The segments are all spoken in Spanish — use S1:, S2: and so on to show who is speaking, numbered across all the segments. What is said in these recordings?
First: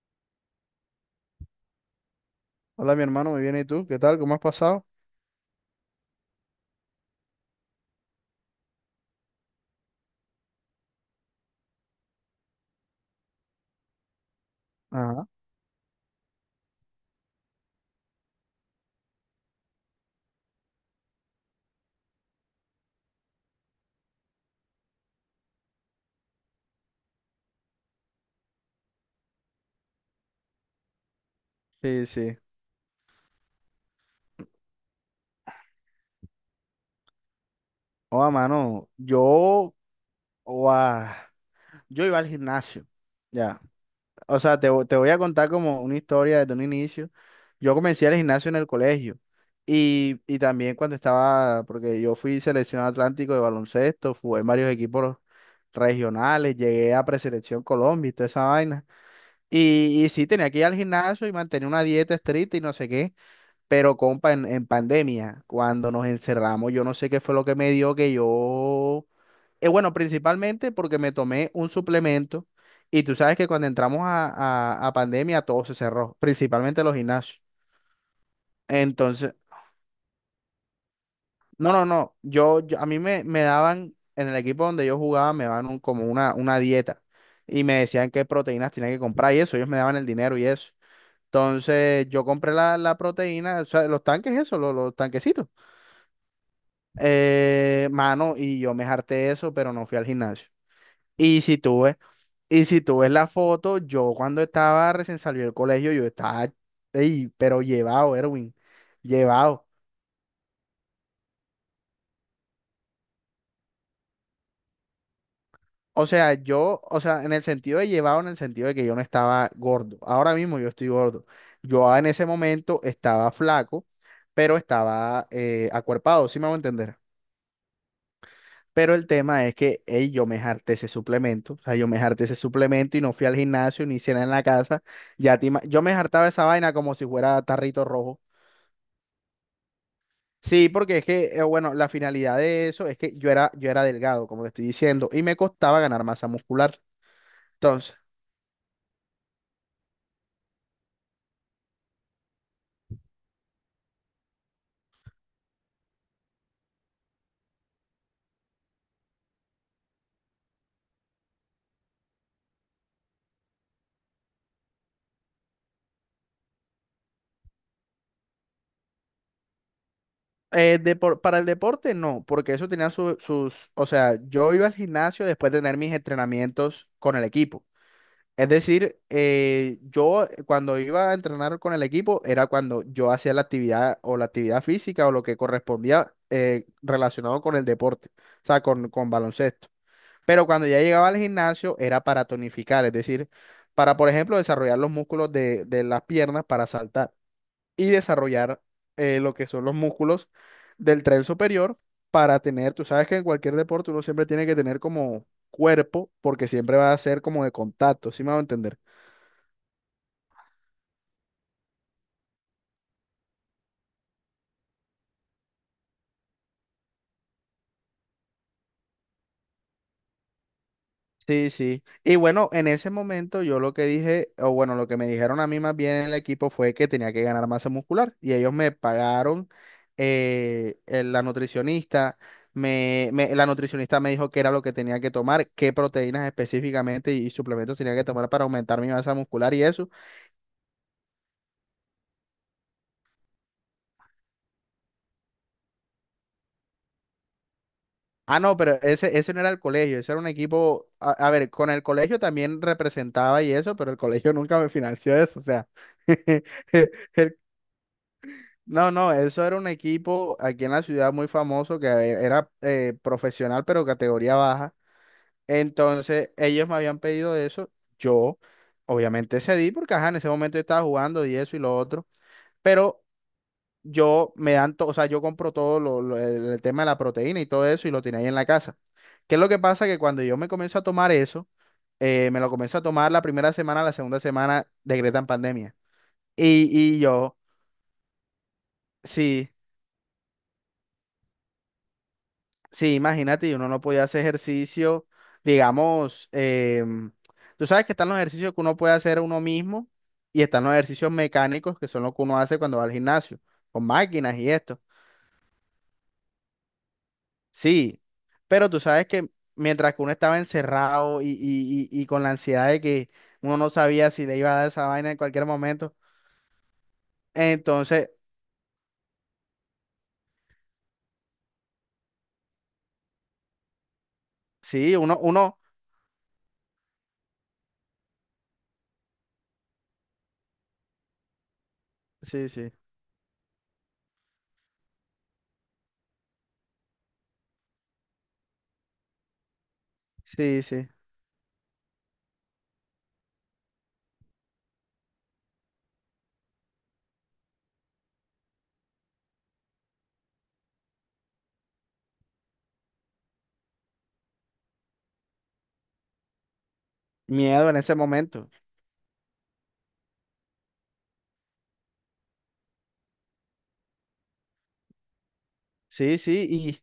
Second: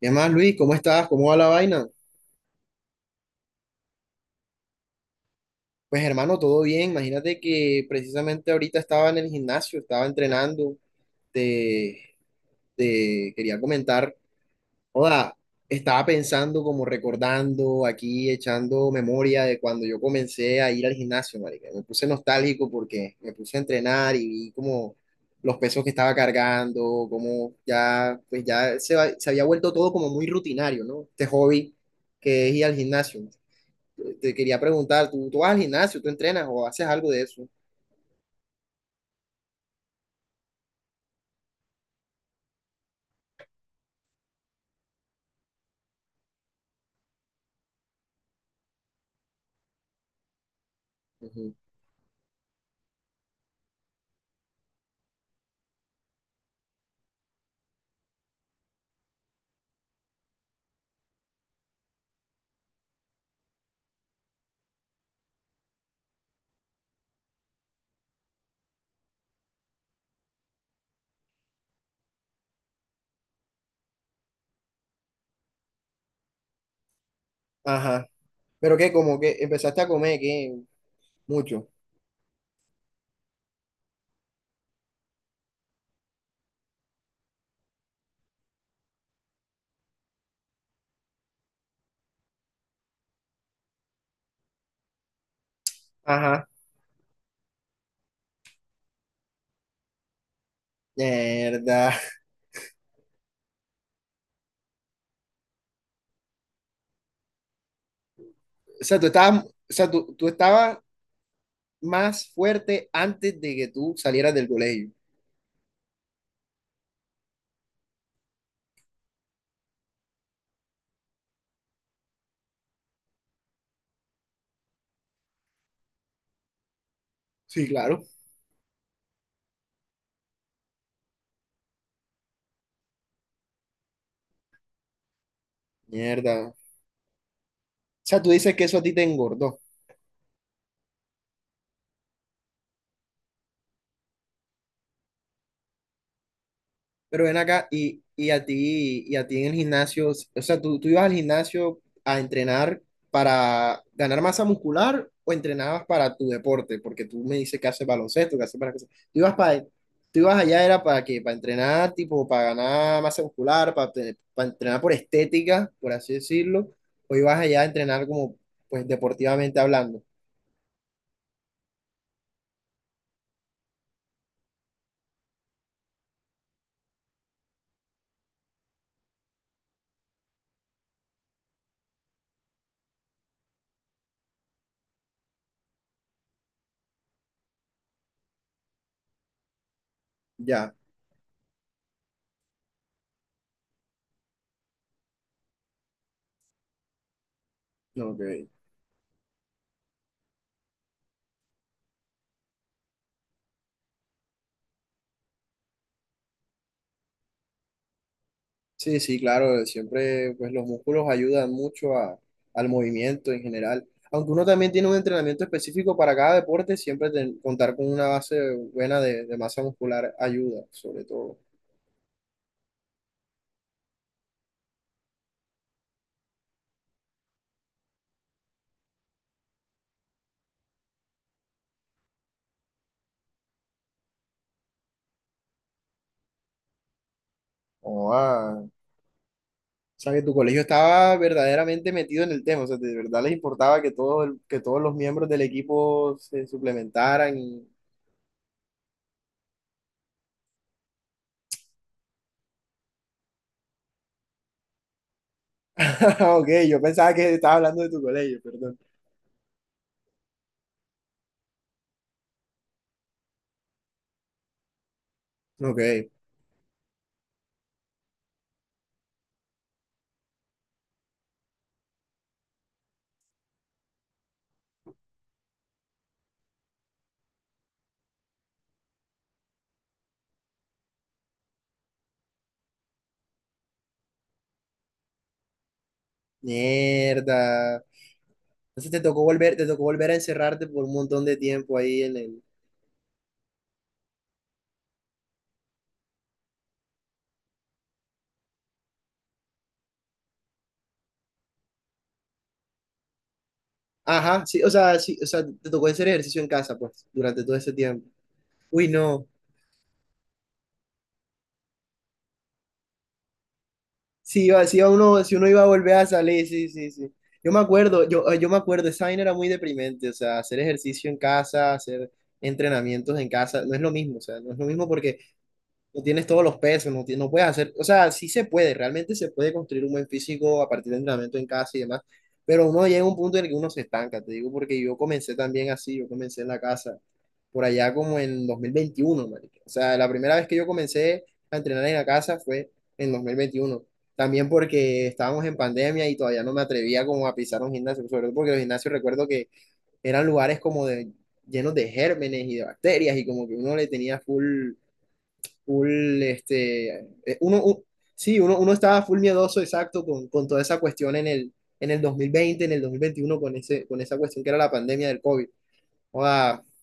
S1: ¿Qué más, Luis? ¿Cómo estás? ¿Cómo va la vaina?
S2: Hola, mi hermano, muy bien. ¿Y tú? ¿Qué tal? ¿Cómo has pasado?
S1: Pues hermano, todo bien. Imagínate que precisamente ahorita estaba en el gimnasio, estaba entrenando. Te, te quería comentar,
S2: Ajá.
S1: sea, estaba pensando, como recordando, aquí echando memoria de cuando yo comencé a ir al gimnasio, marica. Me puse nostálgico porque me puse a entrenar y vi como los pesos que estaba cargando, como ya, pues ya se había vuelto todo como muy rutinario, ¿no? Este hobby
S2: Sí, sí.
S1: que es ir al gimnasio. Te quería preguntar, ¿tú vas al gimnasio, tú entrenas o haces algo de eso?
S2: Oa, mano, yo, oa, yo iba al gimnasio. Ya. O sea, te voy a contar como una historia desde un inicio. Yo comencé al gimnasio en el colegio. Y también cuando
S1: Ujú.
S2: estaba, porque yo fui selección Atlántico de baloncesto, jugué en varios equipos regionales, llegué a preselección Colombia y toda esa vaina. Y sí, tenía que ir al gimnasio y mantener una dieta estricta y no sé qué. Pero, compa, en pandemia, cuando nos encerramos, yo no sé qué fue lo que me dio que yo... Bueno, principalmente porque me tomé un suplemento y tú sabes que cuando entramos a, a pandemia todo se cerró, principalmente los gimnasios.
S1: Ajá. Pero que como
S2: Entonces,
S1: que empezaste a comer, que mucho.
S2: no, no, no, yo- a mí me daban, en el equipo donde yo jugaba, me daban como una dieta y me decían qué proteínas tenía que comprar y eso, ellos me daban el dinero y eso. Entonces, yo compré la proteína, o sea, los tanques, eso, los tanquecitos.
S1: Ajá.
S2: Mano, y yo me harté de eso, pero no fui al gimnasio. Y si tú
S1: Mierda.
S2: ves, y si tú ves la foto, yo cuando estaba recién salido del colegio, yo estaba, ey, pero llevado, Erwin,
S1: O sea, tú estabas, o
S2: llevado.
S1: sea, tú estabas más fuerte antes de que tú salieras del colegio.
S2: O sea, yo, o sea, en el sentido de llevado, en el sentido de que yo no estaba gordo. Ahora mismo yo estoy gordo. Yo en ese momento estaba flaco, pero estaba acuerpado, ¿sí me hago entender?
S1: Sí, claro.
S2: Pero el tema es que ey, yo me harté ese suplemento. O sea, yo me harté ese suplemento y no fui al gimnasio ni cena en la casa. Yo me hartaba
S1: Mierda.
S2: esa
S1: O
S2: vaina como si fuera tarrito
S1: sea,
S2: rojo.
S1: tú dices que eso a ti te engordó.
S2: Sí, porque es que, bueno, la finalidad de eso es que yo era delgado, como te estoy diciendo, y me costaba ganar masa muscular.
S1: Pero ven acá
S2: Entonces,
S1: y a ti en el gimnasio, o sea, ¿tú ibas al gimnasio a entrenar para ganar masa muscular o entrenabas para tu deporte? Porque tú me dices que haces baloncesto, que haces para cosas. ¿Tú ibas allá era para qué? Para entrenar, tipo, para ganar masa muscular, para entrenar por estética, por así decirlo, o ibas allá a entrenar como, pues, deportivamente hablando.
S2: para el deporte no, porque eso tenía sus, o sea, yo iba al gimnasio después de tener mis entrenamientos con el equipo. Es decir, yo cuando iba a entrenar con el equipo era cuando yo hacía la actividad o la actividad física o lo que correspondía relacionado con el deporte, o sea, con baloncesto. Pero cuando
S1: Ya,
S2: ya llegaba al gimnasio era para tonificar, es decir, para, por ejemplo, desarrollar los músculos de las piernas para saltar y
S1: no, ok.
S2: desarrollar lo que son los músculos del tren superior para tener, tú sabes que en cualquier deporte uno siempre tiene que tener como cuerpo porque siempre va a ser como de contacto, ¿sí me va a entender?
S1: Sí, sí, claro, siempre pues los músculos ayudan mucho al movimiento en general. Aunque uno también tiene un entrenamiento específico para cada deporte, siempre contar con una base buena de masa muscular ayuda, sobre todo.
S2: Sí, sí. Y bueno, en ese momento yo lo que dije, o bueno, lo que me dijeron a mí más bien en el equipo fue que tenía que ganar masa muscular y ellos me pagaron, la nutricionista, la nutricionista me dijo qué era lo que tenía que tomar, qué proteínas específicamente y, suplementos tenía que
S1: Oh,
S2: tomar para
S1: ah.
S2: aumentar mi masa muscular y eso.
S1: O sea, que tu colegio estaba verdaderamente metido en el tema, o sea, de verdad les importaba que, que todos los miembros del equipo se suplementaran.
S2: Ah, no, pero ese no era el colegio, ese era un equipo, a ver, con el colegio también representaba y eso, pero el colegio nunca me financió eso, o sea.
S1: Ok, yo pensaba que estaba hablando de tu colegio, perdón.
S2: No, no, eso era un equipo aquí en la ciudad muy famoso que era profesional pero categoría baja.
S1: Ok,
S2: Entonces ellos me habían pedido eso. Yo obviamente cedí porque ajá, en ese momento yo estaba jugando y eso y lo otro. Pero yo me dan, to- o sea, yo compro todo el tema de la proteína y todo eso y lo tenía ahí en la casa. ¿Qué es lo que pasa? Que cuando yo me comienzo a tomar eso, me lo comienzo a tomar la primera semana, la segunda semana decretan pandemia. Y yo,
S1: mierda. Entonces te tocó
S2: sí.
S1: volver, te tocó volver a encerrarte por un montón de tiempo ahí en el...
S2: Sí, imagínate, y uno no podía hacer ejercicio, digamos, tú sabes que están los ejercicios que uno puede hacer uno mismo y están los ejercicios mecánicos que son los que uno hace cuando va al gimnasio, con máquinas
S1: Ajá,
S2: y esto.
S1: sí, o sea, te tocó hacer ejercicio en casa, pues, durante todo ese
S2: Sí,
S1: tiempo.
S2: pero tú
S1: Uy,
S2: sabes
S1: no.
S2: que mientras que uno estaba encerrado y con la ansiedad de que uno no sabía si le iba a dar
S1: Sí,
S2: esa
S1: iba
S2: vaina en
S1: uno, si
S2: cualquier
S1: uno iba a volver
S2: momento,
S1: a salir, sí, sí, sí. Yo me acuerdo,
S2: entonces,
S1: esa vaina era muy deprimente, o sea, hacer ejercicio en casa, hacer entrenamientos en casa, no es lo mismo, o sea, no es lo mismo
S2: sí,
S1: porque
S2: uno,
S1: no tienes todos los pesos, no, no puedes hacer, o sea, sí se puede, realmente se puede construir un buen físico a partir de entrenamiento en casa y demás,
S2: sí,
S1: pero
S2: sí,
S1: uno llega a un punto en el que uno se estanca, te digo, porque yo comencé también así, yo comencé en la casa, por allá como en 2021, marica. O sea, la primera vez que
S2: sí,
S1: yo
S2: sí,
S1: comencé a entrenar en la casa fue en 2021. También porque estábamos en pandemia y todavía no me atrevía como a pisar un gimnasio, sobre todo porque los gimnasios recuerdo que eran lugares como de, llenos de gérmenes y de bacterias y como que uno le tenía full full, este, uno,
S2: miedo en ese
S1: sí,
S2: momento.
S1: uno estaba full miedoso, exacto, con toda esa cuestión en el 2020, en el 2021 con esa cuestión que era la pandemia del COVID.
S2: Sí, sí.
S1: Joda.
S2: Y,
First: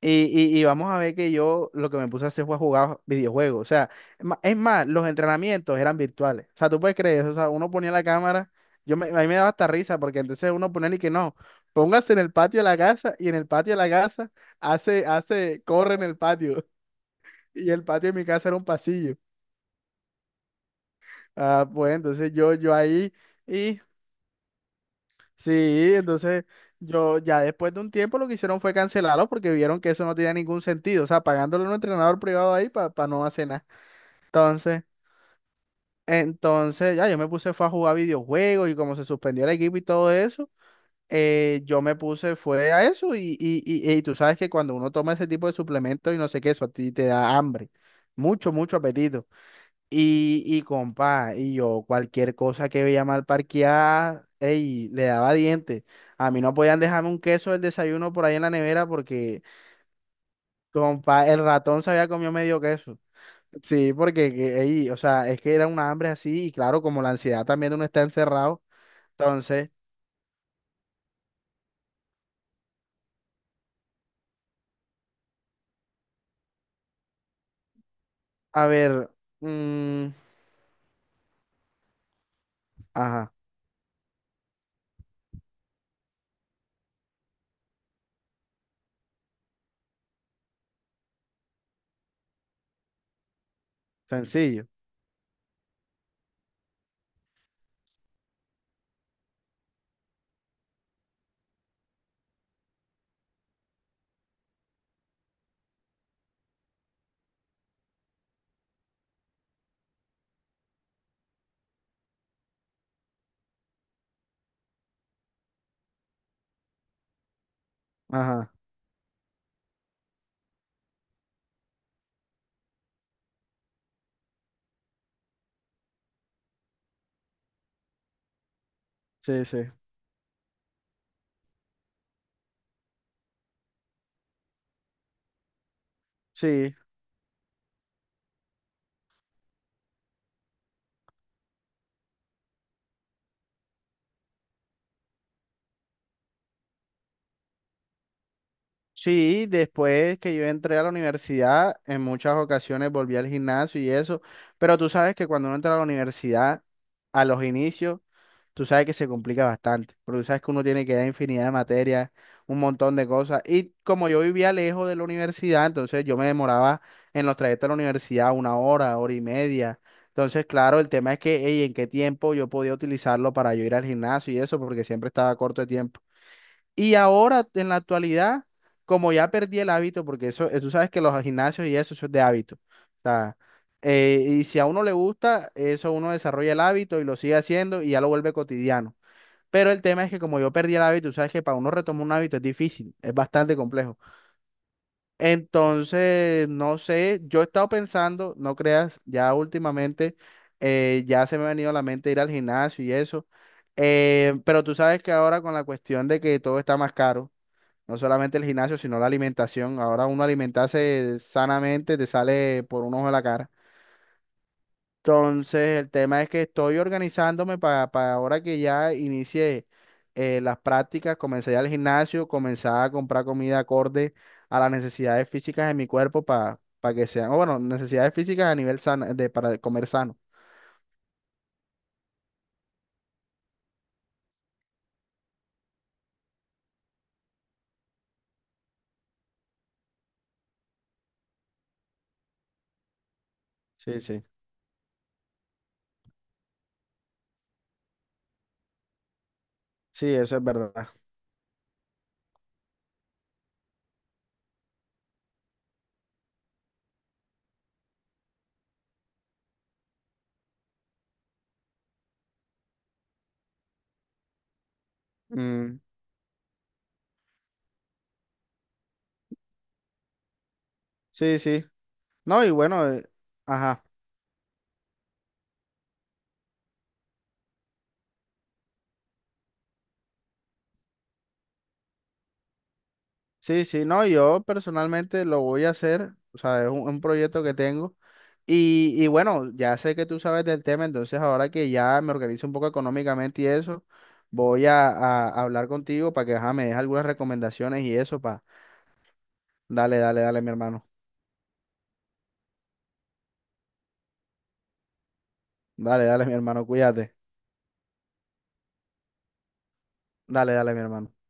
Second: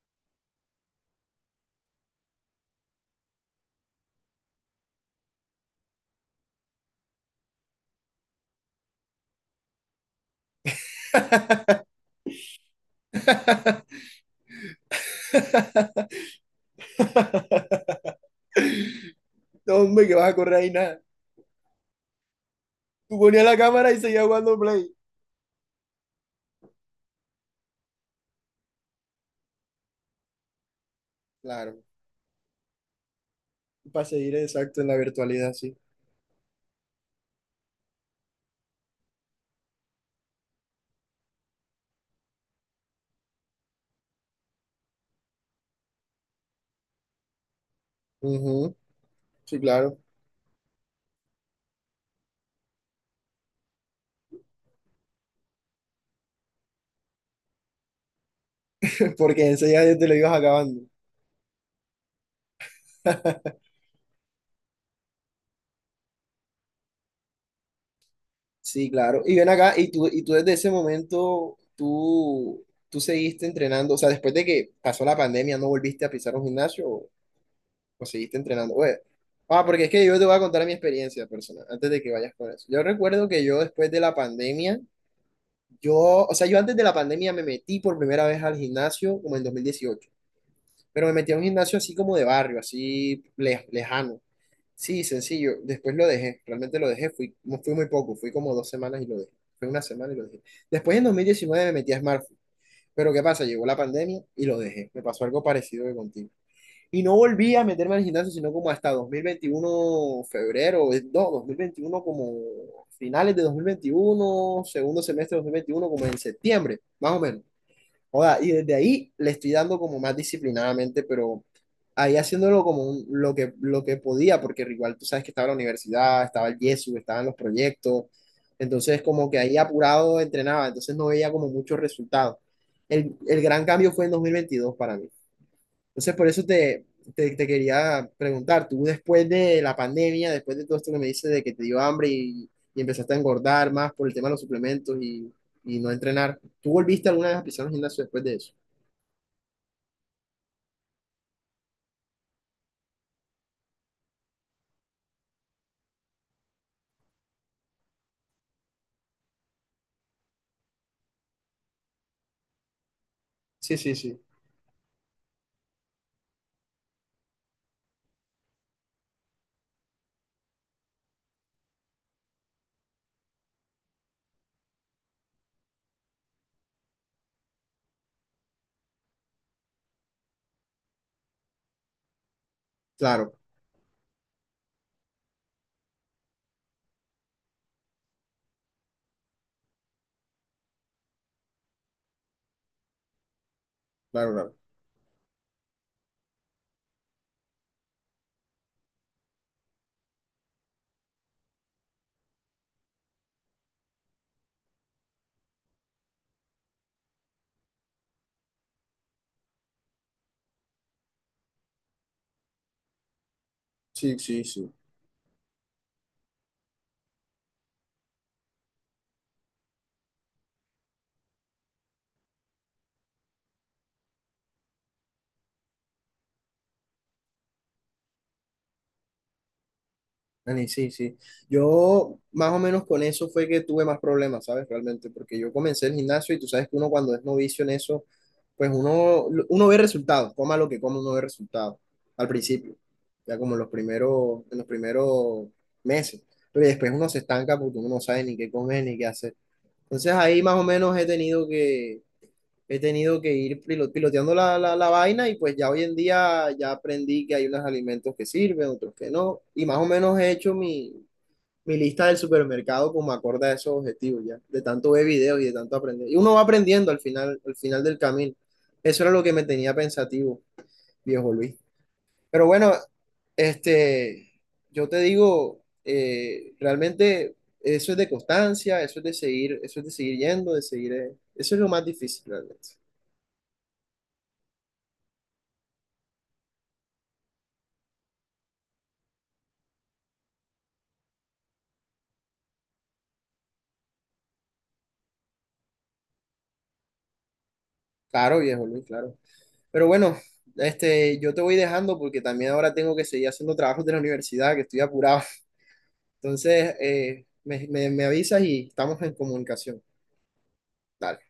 S2: y vamos a ver que yo lo que me puse a hacer fue jugar videojuegos. O sea, es más, los entrenamientos eran virtuales. O sea, tú puedes creer eso. O sea, uno ponía la cámara. A mí me daba hasta risa porque entonces uno ponía y que no. Póngase en el patio de la casa y en el patio de la casa hace, corre en el patio. Y el patio de mi casa era un pasillo.
S1: No, hombre, que vas a correr ahí nada.
S2: Ah, pues entonces yo ahí
S1: Tú ponías la
S2: y
S1: cámara y seguías jugando Play.
S2: sí, entonces yo ya después de un tiempo lo que hicieron fue cancelarlo porque vieron que eso no tenía ningún sentido. O sea, pagándole a un
S1: Claro,
S2: entrenador privado ahí para no hacer nada.
S1: para seguir exacto
S2: Entonces,
S1: en la virtualidad, sí.
S2: entonces, ya yo me puse fue a jugar videojuegos y como se suspendió el equipo y todo eso, yo me puse fue a eso y tú sabes que cuando uno toma ese tipo de suplementos y no sé qué, eso a ti te da hambre, mucho,
S1: Ujú,
S2: mucho apetito.
S1: sí, claro,
S2: Y compa, y yo cualquier cosa que veía mal parqueada, ey, le daba dientes. A mí no podían dejarme un queso del desayuno por ahí en la nevera porque,
S1: porque enseguida ya te lo ibas acabando.
S2: compa, el ratón se había comido medio queso. Sí, porque que ahí, o sea, es que era una hambre así y claro, como la ansiedad también de uno está encerrado,
S1: Sí, claro. Y ven
S2: entonces,
S1: acá, y tú desde ese momento, tú seguiste entrenando, o sea, después de que pasó la pandemia, ¿no volviste a pisar un gimnasio o seguiste
S2: a
S1: entrenando? Oye,
S2: ver,
S1: ah, porque es que
S2: mm,
S1: yo te voy a contar mi experiencia personal, antes de que vayas con eso. Yo recuerdo
S2: ajá,
S1: que yo después de la pandemia, yo, o sea, yo antes de la pandemia me metí por primera vez al gimnasio como en 2018, pero me metí a un gimnasio así como de barrio, así lejano.
S2: sencillo,
S1: Sí, sencillo. Después lo dejé, realmente lo dejé. Fui, no fui muy poco, fui como dos semanas y lo dejé. Fue una semana y lo dejé. Después en 2019 me metí a Smartfood. Pero ¿qué pasa? Llegó la pandemia y lo dejé. Me pasó algo parecido que contigo. Y no volví a meterme al gimnasio, sino como hasta 2021, febrero, no, 2021, como finales de 2021, segundo semestre de 2021, como en septiembre, más o menos. Joda, y
S2: ajá,
S1: desde ahí le estoy dando como más disciplinadamente, pero ahí haciéndolo como lo que, podía, porque igual tú sabes que estaba la universidad, estaba el Yesu, estaban los proyectos, entonces como que
S2: sí,
S1: ahí
S2: sí,
S1: apurado entrenaba, entonces no veía como muchos resultados. El gran cambio fue en 2022 para mí. Entonces por eso
S2: sí,
S1: te quería preguntar, tú después de la pandemia, después de todo esto que me dices de que te dio hambre y empezaste a engordar más por el tema de los suplementos y no entrenar, ¿tú volviste alguna vez a pisar un gimnasio después de eso?
S2: sí, después que yo entré a la universidad, en muchas ocasiones volví al gimnasio y eso, pero tú sabes que cuando uno entra a la universidad, a los inicios, tú sabes que se complica bastante, porque tú sabes que uno tiene que dar infinidad de materias, un montón de cosas. Y
S1: Sí, sí,
S2: como yo
S1: sí.
S2: vivía lejos de la universidad, entonces yo me demoraba en los trayectos a la universidad una hora, hora y media. Entonces, claro, el tema es que, ey, en qué tiempo yo podía utilizarlo para yo ir al gimnasio y eso, porque siempre estaba corto de tiempo. Y ahora, en la actualidad, como ya perdí el hábito, porque eso, tú sabes que los gimnasios y eso es de hábito. O
S1: Claro,
S2: sea, y si a uno le gusta, eso uno desarrolla el hábito y lo sigue haciendo y ya lo vuelve cotidiano. Pero el tema es que como yo perdí el hábito, tú sabes que para uno retomar un hábito es difícil, es bastante complejo.
S1: claro, claro.
S2: Entonces, no sé, yo he estado pensando, no creas, ya últimamente ya se me ha venido a la mente ir al gimnasio y eso. Pero tú sabes que ahora con la cuestión de que todo está más caro, no solamente el gimnasio, sino la alimentación, ahora uno alimentarse sanamente te sale por un ojo de la cara.
S1: Sí, sí, sí.
S2: Entonces, el tema es que estoy organizándome para ahora que ya inicié las prácticas, comencé ya al gimnasio, comenzar a comprar comida acorde a las necesidades físicas de mi cuerpo para que sean, o bueno, necesidades físicas a nivel sano, de, para comer sano.
S1: Dani, sí, sí. Yo más o menos con eso fue que tuve más problemas, ¿sabes? Realmente, porque yo comencé el gimnasio y tú sabes que uno cuando es novicio en eso, pues uno ve resultados, coma lo que coma, uno ve resultados al principio, ya como en los
S2: Sí, sí,
S1: primeros, en los primeros meses. Pero después uno se estanca porque uno no sabe ni qué comer ni qué hacer.
S2: sí,
S1: Entonces
S2: eso
S1: ahí
S2: es
S1: más o
S2: verdad.
S1: menos he tenido que ir piloteando la vaina y pues ya hoy en día ya aprendí que hay unos alimentos que sirven, otros que no. Y más o menos he hecho mi lista del supermercado como acorde a esos objetivos ya, de tanto ver videos y de tanto
S2: Mm,
S1: aprender. Y uno va aprendiendo al final del camino. Eso era lo que me tenía pensativo, viejo
S2: sí,
S1: Luis.
S2: sí. No,
S1: Pero
S2: y
S1: bueno,
S2: bueno, ajá.
S1: este, yo te digo, realmente eso es de constancia, eso es de seguir, eso es de seguir yendo, de seguir, eso es lo más difícil realmente.
S2: Sí, sí, no, yo personalmente lo voy a hacer, o sea, es un proyecto que tengo. Y bueno, ya sé que tú sabes del tema, entonces ahora que ya me organizo un poco económicamente y eso, voy a hablar contigo para que ajá, me des algunas recomendaciones y eso,
S1: Claro,
S2: pa
S1: viejo Luis, claro. Pero
S2: Dale,
S1: bueno,
S2: dale, dale, mi hermano.
S1: este, yo te voy dejando porque también ahora tengo que seguir haciendo trabajos de la universidad, que estoy apurado.
S2: Dale, dale, mi hermano,
S1: Entonces,
S2: cuídate.
S1: me avisas y estamos en comunicación.
S2: Dale, dale, mi hermano.
S1: Dale.